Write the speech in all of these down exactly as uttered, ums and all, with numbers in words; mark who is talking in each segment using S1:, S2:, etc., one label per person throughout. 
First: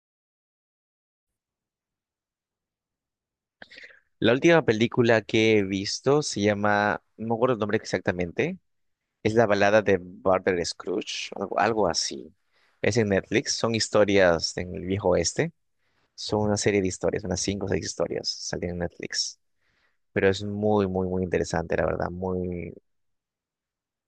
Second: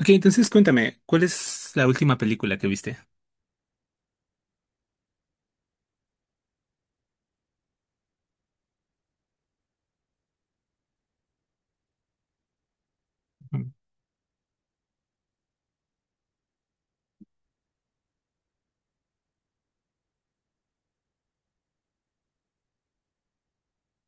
S1: Ok, entonces cuéntame, ¿cuál es la última película que viste?
S2: La última película que he visto se llama, no me acuerdo el nombre exactamente, es La balada de Barber Scrooge, algo, algo así. Es en Netflix,
S1: Ujú.
S2: son historias en el viejo oeste, son una serie de historias, unas cinco o seis historias salen en Netflix. Pero es muy, muy, muy interesante, la verdad, muy,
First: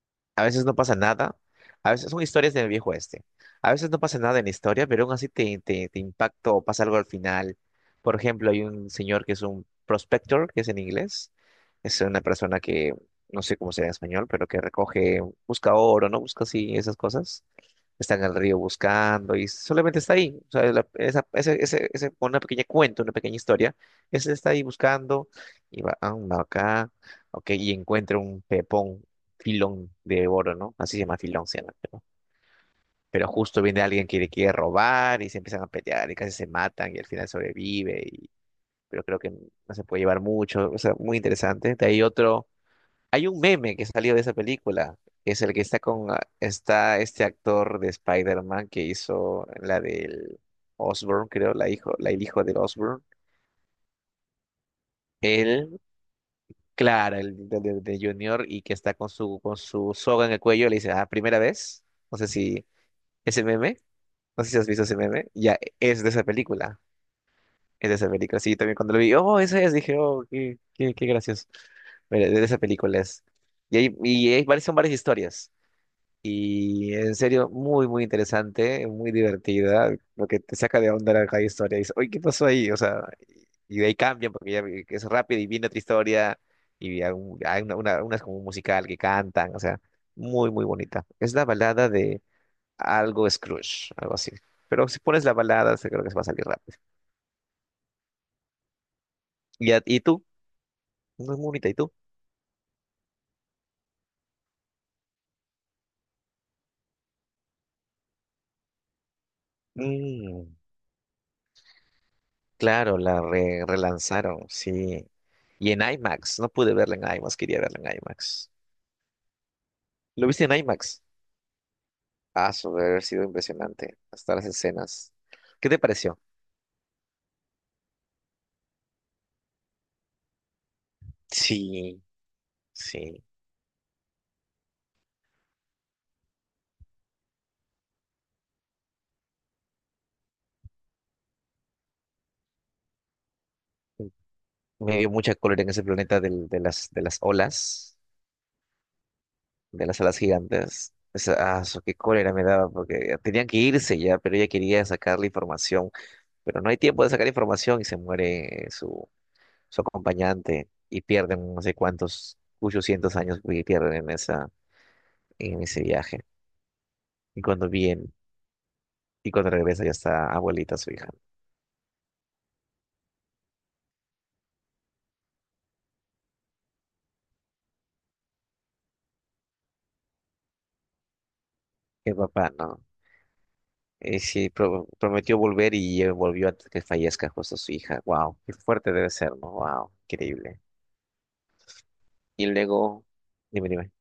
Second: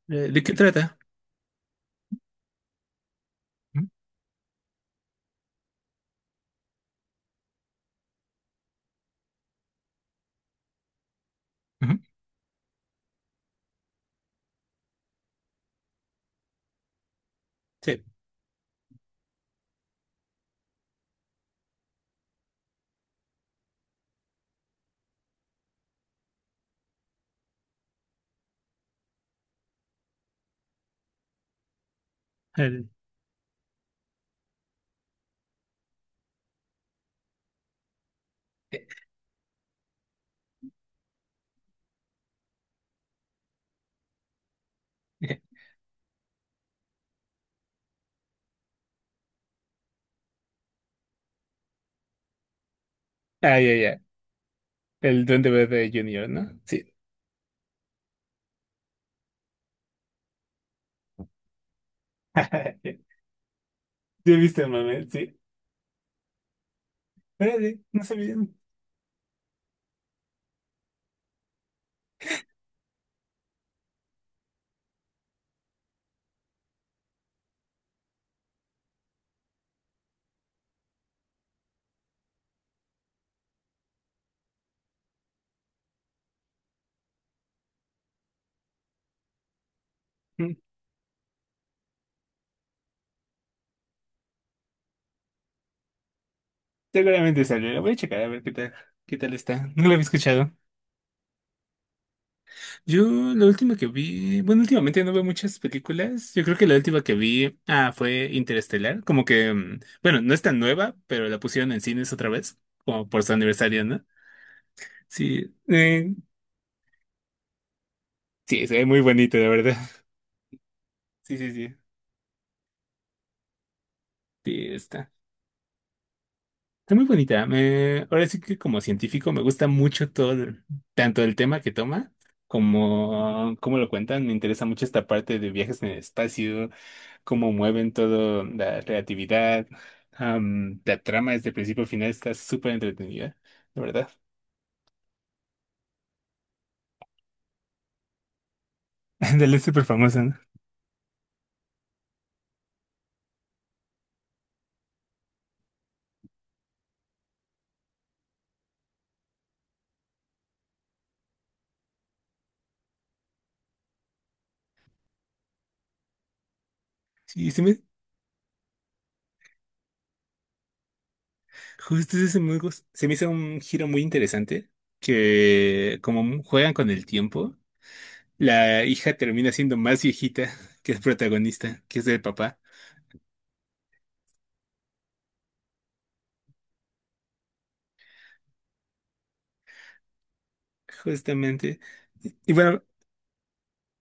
S1: Eh, ¿De
S2: a
S1: qué
S2: veces no pasa
S1: trata?
S2: nada. A veces son historias del viejo este. A
S1: Ujú,
S2: veces no pasa nada en la historia, pero aún así te, te, te impacta o pasa algo al final. Por ejemplo, hay un señor que es un prospector, que es en inglés.
S1: ujú.
S2: Es una persona que, no sé cómo será en español, pero que recoge, busca oro, ¿no? Busca así esas cosas.
S1: Sí.
S2: Está en el río buscando y solamente está ahí. O sea, la- esa, ese, ese, ese- una pequeña cuento, una pequeña historia. Ese está ahí buscando y va, ah, va acá, ok, y encuentra un pepón filón de oro, ¿no? Así se llama filón, se llama, pero,
S1: El...
S2: pero justo viene alguien que le quiere robar y se empiezan a pelear y casi se matan y al final sobrevive, y,
S1: eh,
S2: pero creo que no se puede llevar mucho, o sea, muy interesante. De ahí otro, hay un meme que salió de esa película, que
S1: eh,
S2: es el que está con, ah, está este actor de Spider-Man que hizo la del Osborn, creo, la hijo, la el hijo del Osborn.
S1: Ah, ya, ya. El Duende
S2: Él,
S1: Verde Junior, ¿no? Sí.
S2: claro, el de, de- de Junior y que está con su, con su soga en el cuello, le dice, ah, primera vez, no sé si ese meme.
S1: Sí,
S2: No sé si
S1: viste
S2: has
S1: el
S2: visto ese
S1: mame,
S2: meme.
S1: sí.
S2: Ya, es de esa película.
S1: Órale,
S2: Es de
S1: no
S2: esa
S1: sabía.
S2: película. Sí, también cuando lo vi, oh, ese es, dije, oh, qué, qué, qué gracioso. Mira, de esa película es. Y hay, y hay varias, son varias historias. Y en serio, muy, muy interesante, muy divertida. Lo que te saca de onda la cada historia. Dices, oye, ¿qué pasó ahí? O sea, y de ahí cambian porque ya vi- que es rápido y viene otra historia. Y hay, un- hay una, una, una es como un musical que cantan. O sea, muy,
S1: Mm,
S2: muy bonita. Es la balada de algo Scrooge, algo así. Pero si pones la balada, se- creo que se va a salir rápido.
S1: seguramente salió. La voy a checar a ver qué tal, qué tal está.
S2: ¿Y, a-
S1: No lo había
S2: y tú?
S1: escuchado.
S2: No es muy bonita, ¿y tú?
S1: Yo, la última que vi, bueno, últimamente no veo muchas películas. Yo creo que la última que vi, ah, fue Interestelar. Como que, mm, bueno, no es
S2: Mm,
S1: tan nueva, pero la pusieron en cines otra vez,
S2: claro,
S1: como
S2: la
S1: por su
S2: re-
S1: aniversario, ¿no?
S2: relanzaron, sí.
S1: Sí,
S2: Y en
S1: eh,
S2: IMAX, no pude verla en IMAX, quería verla en IMAX.
S1: sí, se ve muy bonito, la verdad.
S2: ¿Lo viste en IMAX?
S1: Sí, sí, sí,
S2: Ah, sobre haber sido impresionante, hasta las
S1: sí, está.
S2: escenas. ¿Qué te pareció?
S1: Está muy bonita. Me, ahora sí que como científico me gusta mucho todo, el- tanto el tema que
S2: Sí,
S1: toma
S2: sí.
S1: como cómo lo cuentan. Me interesa mucho esta parte de viajes en el espacio, cómo mueven todo, la relatividad. Am, la trama desde principio a final está súper entretenida, la verdad.
S2: Me dio mucha cólera en ese planeta del- de las, de las olas,
S1: Dale, es súper
S2: de las alas
S1: famosa, ¿no?
S2: gigantes. Esa, ah, su- qué cólera me daba, porque ya tenían que irse ya, pero ella quería sacar la información pero no hay tiempo de sacar información y se muere su, su acompañante y pierden no sé cuántos, muchos cientos años y pierden en esa, en ese viaje. Y
S1: Sí, sí,
S2: cuando viene, y cuando regresa ya está abuelita su hija.
S1: justo ese me gus- se me hizo un giro muy interesante, que como mu- juegan con el tiempo, la hija termina siendo más viejita que el protagonista, que es
S2: El
S1: el
S2: papá,
S1: papá,
S2: no. Y sí, pro- prometió volver y eh, volvió antes que fallezca justo su hija. Wow, qué fuerte debe ser, ¿no? Wow, increíble.
S1: justamente.
S2: Y
S1: Y bueno,
S2: luego, dime, dime,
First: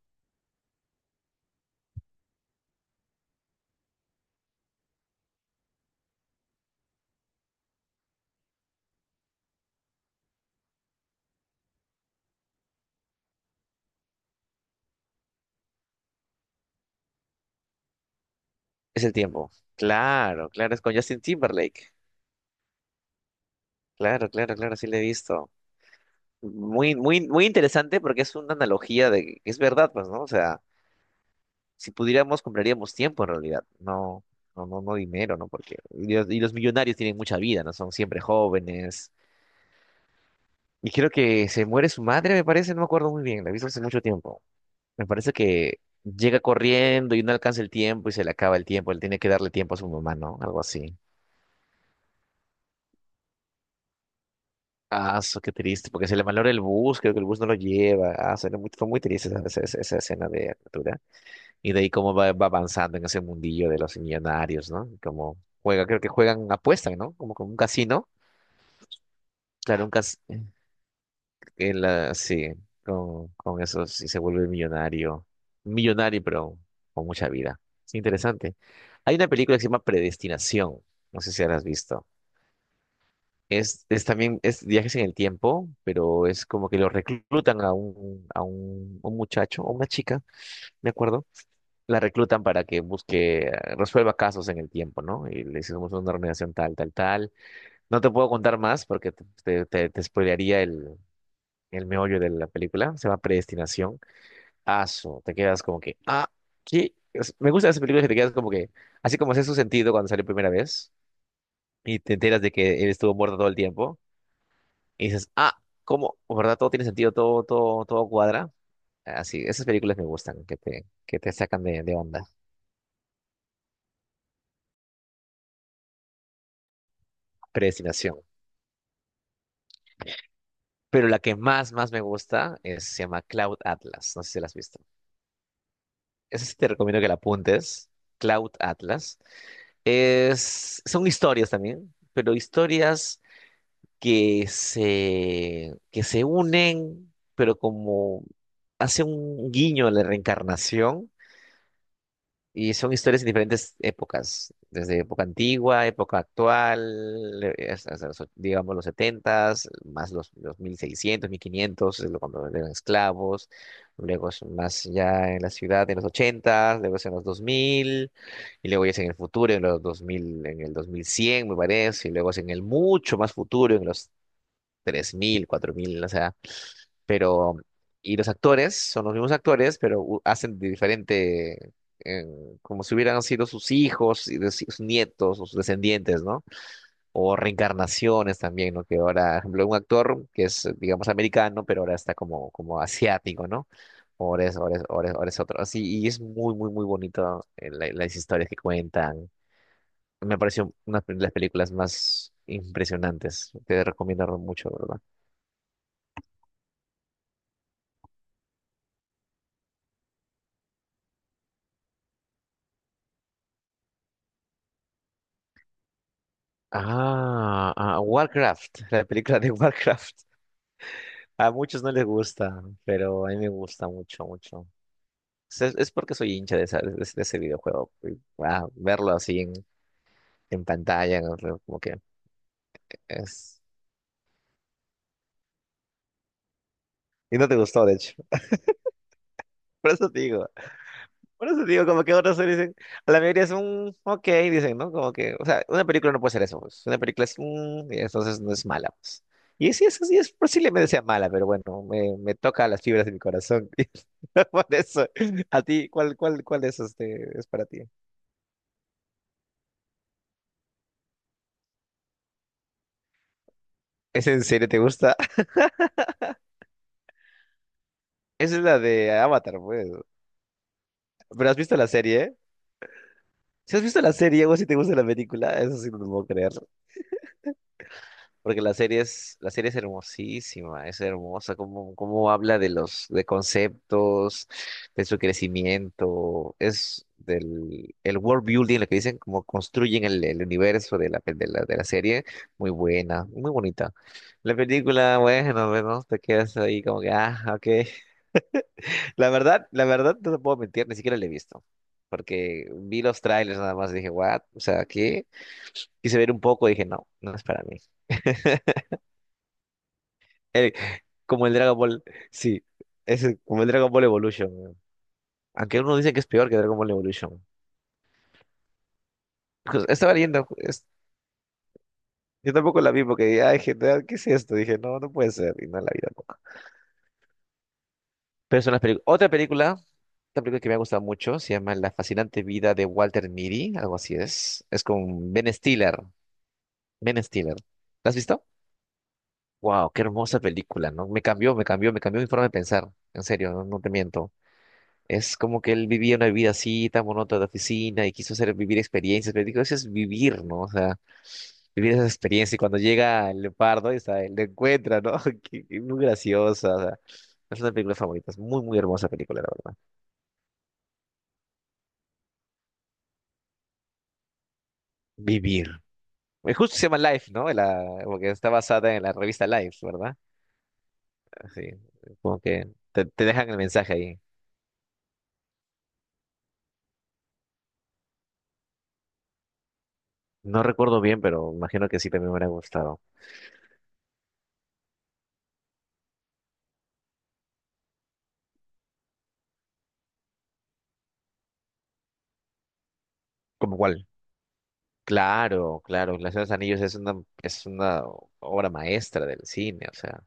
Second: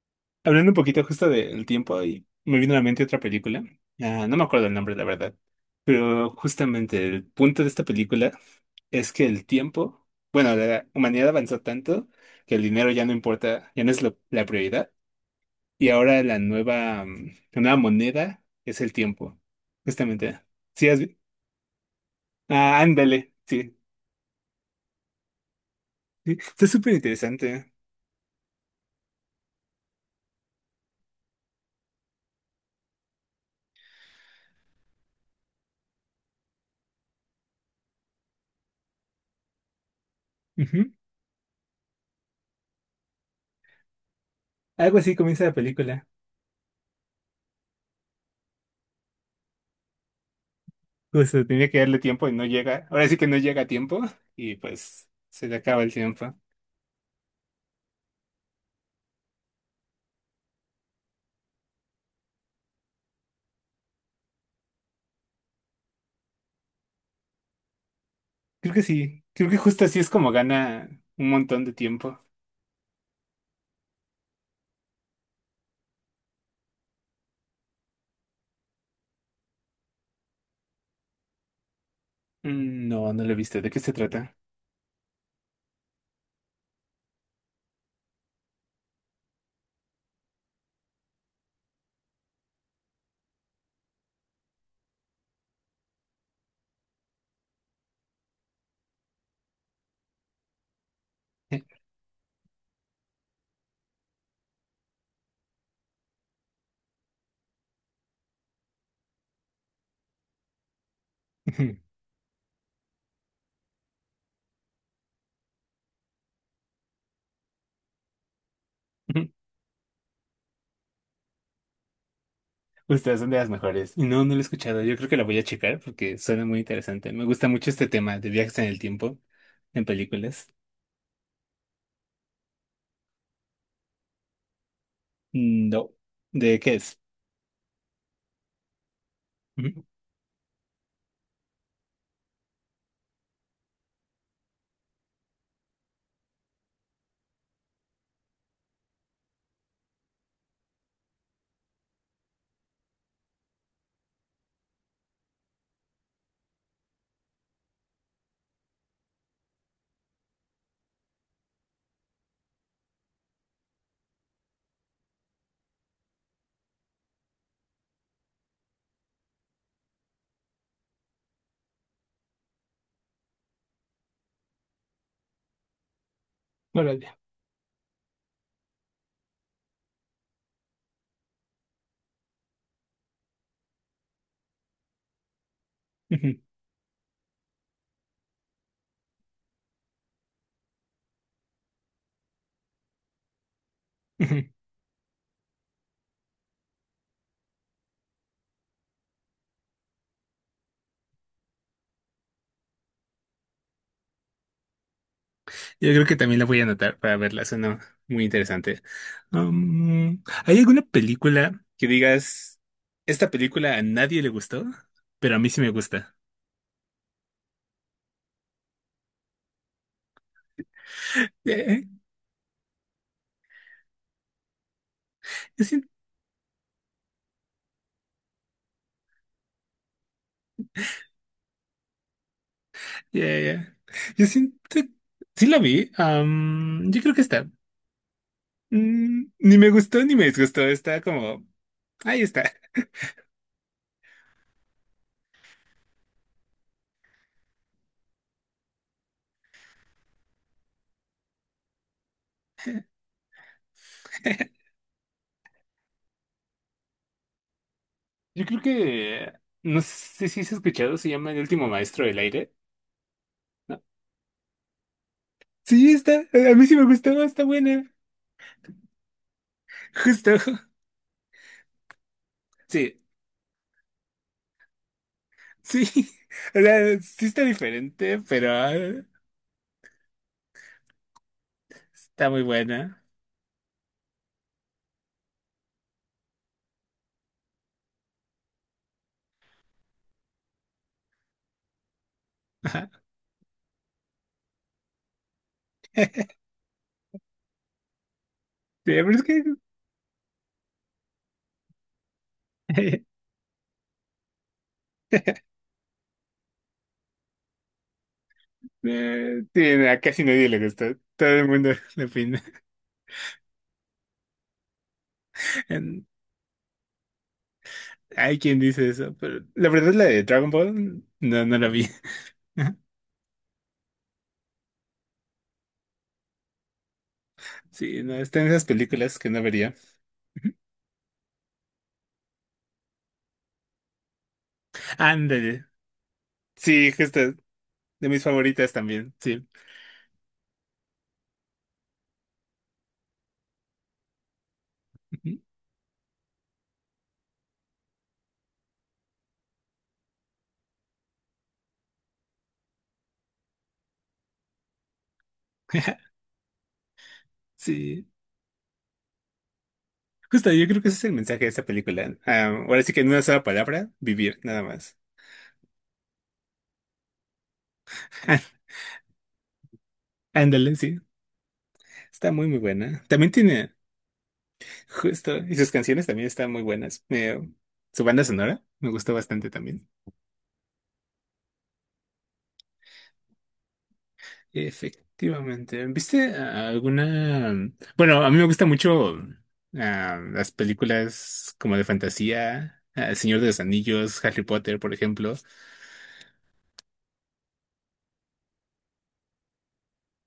S1: hablando un poquito justo del tiempo, y me vino a la mente otra película. Ah, no me acuerdo el nombre, la verdad, pero justamente el punto de esta película es que el tiempo, bueno, la humanidad avanzó tanto que el dinero ya no importa, ya no es lo- la prioridad. Y ahora la nueva, mm, la nueva moneda es el
S2: es el
S1: tiempo,
S2: tiempo.
S1: justamente.
S2: Claro, claro, es
S1: Sí,
S2: con
S1: has vi-
S2: Justin Timberlake.
S1: Ah, ándale, sí.
S2: Claro, claro, claro, sí le he visto.
S1: Sí. Está súper
S2: Muy, muy, muy
S1: interesante.
S2: interesante porque es una analogía de que es verdad, pues, ¿no? O sea, si pudiéramos, compraríamos tiempo en realidad, no, no, no, no dinero, ¿no? Porque y los, y los millonarios tienen mucha vida, ¿no? Son siempre jóvenes.
S1: Ujú.
S2: Y creo que se muere su madre, me parece, no me acuerdo muy bien, la he visto hace mucho tiempo.
S1: Algo
S2: Me
S1: así
S2: parece
S1: comienza la
S2: que
S1: película.
S2: llega corriendo y no alcanza el tiempo y se le acaba el tiempo, él tiene que darle tiempo a su mamá, ¿no? Algo así.
S1: Justo, tenía que darle tiempo y no llega. Ahora sí que no llega a tiempo y pues
S2: Ah, eso,
S1: se
S2: qué
S1: le acaba
S2: triste,
S1: el
S2: porque se le
S1: tiempo.
S2: malora el bus, creo que el bus no lo lleva. Ah, se le- fue muy triste esa, esa esa- esa escena de Aventura. Y de ahí cómo va, va avanzando en ese mundillo de los millonarios, ¿no? Como juega, creo que juegan, apuestan, ¿no? Como con un casino.
S1: Creo que sí. Creo que
S2: Claro,
S1: justo
S2: un
S1: así es como
S2: casino.
S1: gana un montón de tiempo.
S2: Sí, con, con eso sí se vuelve millonario. Millonario, pero con mucha vida. Es interesante. Hay una película que se llama Predestinación. No sé si la has visto.
S1: Mm, no, no lo he visto. ¿De qué
S2: Es,
S1: se
S2: es
S1: trata?
S2: también, es viajes en el tiempo, pero es como que lo reclutan a un, a un, un muchacho, o una chica, me acuerdo, la reclutan para que busque, eh, resuelva casos en el tiempo, ¿no? Y le hicimos una organización tal, tal, tal. No te puedo contar más porque te, te, te- te spoilearía el, el meollo de la película. Se llama Predestinación. Aso, te quedas como que, ah, ¿qué? Es- Me gustan esas películas que te quedas como que, así como hace su sentido cuando salió primera vez y te enteras de que él estuvo muerto todo el tiempo y dices, ah, ¿cómo? ¿Verdad? Todo tiene sentido, todo, todo, todo cuadra.
S1: Ujú.
S2: Así, esas películas me gustan, que te, que te sacan de, de onda.
S1: Ustedes son de las mejores. Y no, no lo he escuchado. Yo creo que la voy a checar porque suena muy interesante. Me gusta mucho este tema
S2: Predestinación.
S1: de viajes en el tiempo en películas.
S2: Pero la que más, más me gusta es, se llama Cloud Atlas. No sé si la has visto.
S1: Mm, no.
S2: Esa sí
S1: ¿De
S2: te
S1: qué es?
S2: recomiendo que la apuntes. Cloud Atlas.
S1: Ujú,
S2: Es, son historias también, pero historias que se, que se unen, pero como hace un guiño a la reencarnación. Y son historias en diferentes épocas, desde época antigua, época actual, eh, hasta, hasta los, digamos los setentas más los, los mil seiscientos, mil quinientos, es lo- cuando eran esclavos, luego es más ya en la ciudad en los ochentas, luego es en los dos mil y luego ya es en el futuro, en los dos mil, en el dos mil cien me parece, y luego es en el mucho más futuro, en los tres mil, cuatro mil, o sea,
S1: órale.
S2: pero y los actores son los mismos actores, pero u- hacen de diferente, eh, como si hubieran sido sus hijos, y de- si, sus nietos o sus descendientes,
S1: Ujú,
S2: ¿no? O reencarnaciones también, ¿no? Que ahora, por ejemplo, un actor que es, digamos, americano, pero ahora está como, como asiático, ¿no? Ahora
S1: ujú.
S2: es, ahora es- ahora es- ahora es otro. Así, y es muy, muy, muy bonito, eh, la- las historias que cuentan. Me pareció una de las películas más impresionantes. Te recomiendo mucho, ¿verdad?
S1: Yo creo que también la voy a anotar para verla. Suena muy interesante. Um, ¿hay alguna película que digas, esta película a nadie le gustó, pero a mí sí me gusta?
S2: Ah, ah, Warcraft, la película de Warcraft. A
S1: Ya,
S2: muchos no les gusta, pero a mí me gusta mucho, mucho. Es,
S1: yo siento,
S2: es porque soy hincha de, esa- de, de ese videojuego. y, ah, verlo así en, en pantalla, ¿no? Como que
S1: ya,
S2: es...
S1: ya. Yo siento, sí la vi. Um, yo creo que
S2: Y
S1: está.
S2: no te gustó, de hecho.
S1: Mm, ni me
S2: Por
S1: gustó
S2: eso
S1: ni
S2: te
S1: me
S2: digo.
S1: disgustó. Está como.
S2: Por eso digo, como que
S1: Ahí
S2: otros
S1: está.
S2: dicen, a la mayoría es un ok, dicen, ¿no? Como que, o sea, una película no puede ser eso, pues. Una película es un, y entonces no es mala, pues. Y sí, es, sí, es posiblemente sea mala, pero bueno, me, me toca las fibras de mi corazón. Por eso, a ti, ¿cuál, cuál, cuál es este, es para ti?
S1: Yo creo que, no sé si has escuchado, se llama El último maestro del aire. ¿No?
S2: ¿Es en serio? ¿Te gusta?
S1: Sí, está. A mí sí me gustó. Está buena.
S2: Esa es la de Avatar, pues.
S1: Justo.
S2: ¿Pero has visto la serie?
S1: Sí,
S2: Si has visto la serie o si te gusta la película, eso
S1: sí.
S2: sí no lo puedo creer.
S1: O sea, sí está diferente, pero
S2: Porque la serie es, la serie es hermosísima, es hermosa, cómo,
S1: está
S2: cómo
S1: muy
S2: habla de
S1: buena.
S2: los, de conceptos, de su crecimiento, es del el world building, lo que dicen, cómo construyen el, el universo de la, pe- de la, de la serie, muy
S1: Ajá. Sí,
S2: buena, muy bonita. La película, bueno, bueno, te quedas ahí como que, ah, ok.
S1: pero es
S2: La
S1: que.
S2: verdad, la verdad, no te puedo mentir, ni siquiera la he visto, porque vi los trailers nada más y dije, what, o sea, ¿qué? Quise ver un poco y dije, no, no es para mí.
S1: Eh, sí, a casi nadie le
S2: Eh,
S1: gusta. Todo el
S2: Como el
S1: mundo
S2: Dragon Ball,
S1: le opina.
S2: sí, es el- como el Dragon Ball Evolution. Weón. Aunque uno
S1: En-
S2: dice que es peor que Dragon Ball Evolution.
S1: hay quien dice eso, pero la
S2: Pues,
S1: verdad la
S2: estaba
S1: de
S2: leyendo,
S1: Dragon
S2: es-
S1: Ball no, no la vi.
S2: yo tampoco la vi porque dije, ay, gente, ah, ¿qué es esto? Dije, no, no puede ser, y no la vi tampoco.
S1: Sí, no, está en
S2: Pero
S1: esas
S2: son las películas.
S1: películas que
S2: Otra
S1: no vería.
S2: película, otra película que me ha gustado mucho, se llama La fascinante vida de Walter Mitty, algo así es. Es con Ben
S1: Ándale.
S2: Stiller.
S1: Sí, justo,
S2: Ben Stiller.
S1: de
S2: ¿La has
S1: mis
S2: visto?
S1: favoritas también, sí.
S2: Wow, qué hermosa película, ¿no? Me cambió, me cambió, me cambió mi forma de pensar. En serio, no, no te miento. Es
S1: Ujú.
S2: como que él vivía una vida así, tan monótona de oficina, y quiso hacer vivir experiencias, pero digo, eso es vivir, ¿no? O sea, vivir esa experiencia. Y cuando llega el leopardo, y está, lo encuentra, ¿no? Que- que Muy graciosa. O sea, es una película
S1: Sí,
S2: favorita, es muy, muy hermosa película, la verdad.
S1: justo, yo creo que ese es el mensaje de esa película. Ah, ahora sí que en una sola palabra, vivir, nada más.
S2: Vivir. Eh, Justo se llama Life, ¿no? La, porque está basada en la revista Life, ¿verdad?
S1: Ah, ándale, sí.
S2: Así,
S1: Está
S2: como
S1: muy, muy
S2: que
S1: buena.
S2: te, te
S1: También
S2: dejan el
S1: tiene,
S2: mensaje ahí.
S1: justo, y sus canciones también están muy buenas. Me- su banda sonora me gustó bastante también.
S2: No recuerdo bien, pero imagino que sí también me hubiera gustado.
S1: Efectivamente. ¿Viste ah, alguna? Bueno, a mí me gustan mucho ah, las películas como de fantasía, ah, El Señor de los
S2: ¿Como cuál?
S1: Anillos, Harry Potter, por ejemplo.
S2: Claro, claro, La Señora de los Anillos es una, es una obra maestra del cine, o sea,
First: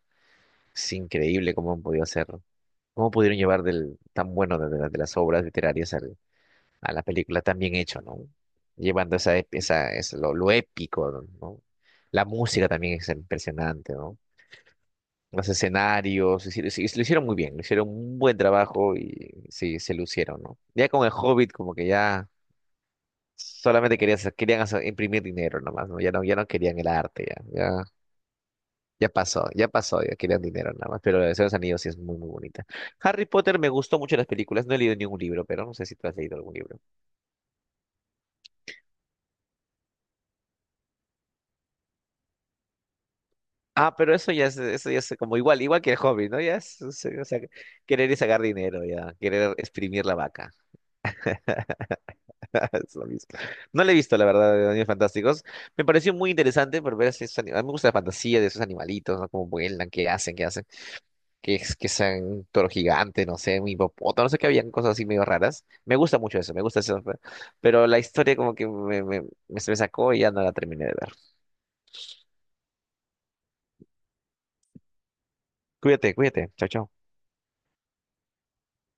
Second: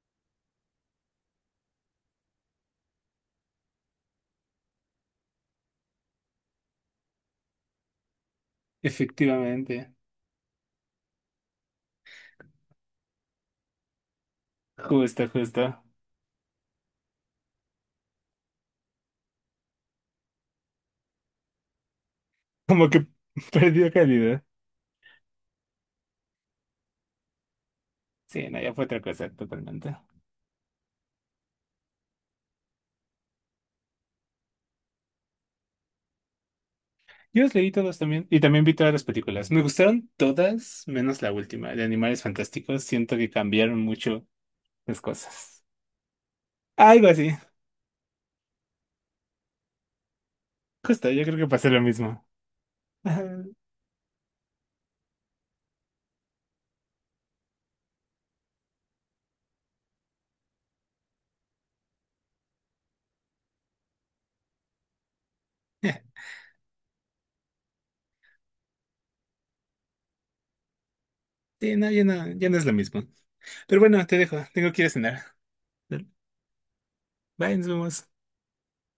S2: es increíble cómo han podido hacerlo. Cómo pudieron llevar del tan bueno de, de- la- de las obras literarias al- a la película tan bien hecho, ¿no? Llevando esa, ep- esa,
S1: Efectivamente.
S2: es lo, lo épico, ¿no? La música también es impresionante, ¿no?
S1: Justo,
S2: Los
S1: justo.
S2: escenarios, es decir, sí, lo hicieron muy bien, lo hicieron un buen trabajo y sí, se lucieron, ¿no? Ya con el Hobbit, como que ya.
S1: Como que perdió
S2: Solamente querían, hacer-
S1: calidad.
S2: querían hacer- imprimir dinero nomás, ¿no? Ya no, ya no querían el arte, ya, ya,
S1: Sí, no, ya fue otra
S2: ya
S1: cosa
S2: pasó, ya
S1: totalmente.
S2: pasó, ya querían dinero nada más. Pero la de los Anillos sí es muy, muy bonita. Harry Potter me gustó mucho las películas, no he leído ningún libro, pero no sé si tú has leído algún libro.
S1: Yo los leí todos también y también vi todas las películas. Me gustaron todas, menos la última, de Animales Fantásticos. Siento que cambiaron
S2: Ah, pero
S1: mucho
S2: eso ya es, eso ya
S1: las
S2: es como igual,
S1: cosas.
S2: igual que el hobby, ¿no? Ya es, es-
S1: Algo
S2: o
S1: así.
S2: sea, querer y sacar dinero, ya, querer exprimir la vaca.
S1: Justo, yo creo que pasé lo mismo.
S2: Es lo mismo.
S1: Ajá.
S2: No le he visto, la verdad, de Animales Fantásticos. Me pareció muy interesante por ver esos, animales me gusta la fantasía de esos animalitos, ¿no? Cómo vuelan, qué hacen, qué hacen. Que es que sean toro gigante, no sé, un hipopótamo, no sé que habían cosas así medio raras. Me
S1: Eh,
S2: gusta mucho eso, me gusta eso, pe- pero la historia como que me, me, me- se me sacó y ya no la terminé de ver.
S1: Sí, no, ya no, ya no es lo mismo. Pero bueno, te dejo. Tengo que ir a cenar.
S2: Cuídate, cuídate, chao, chao.
S1: Bye, nos vemos.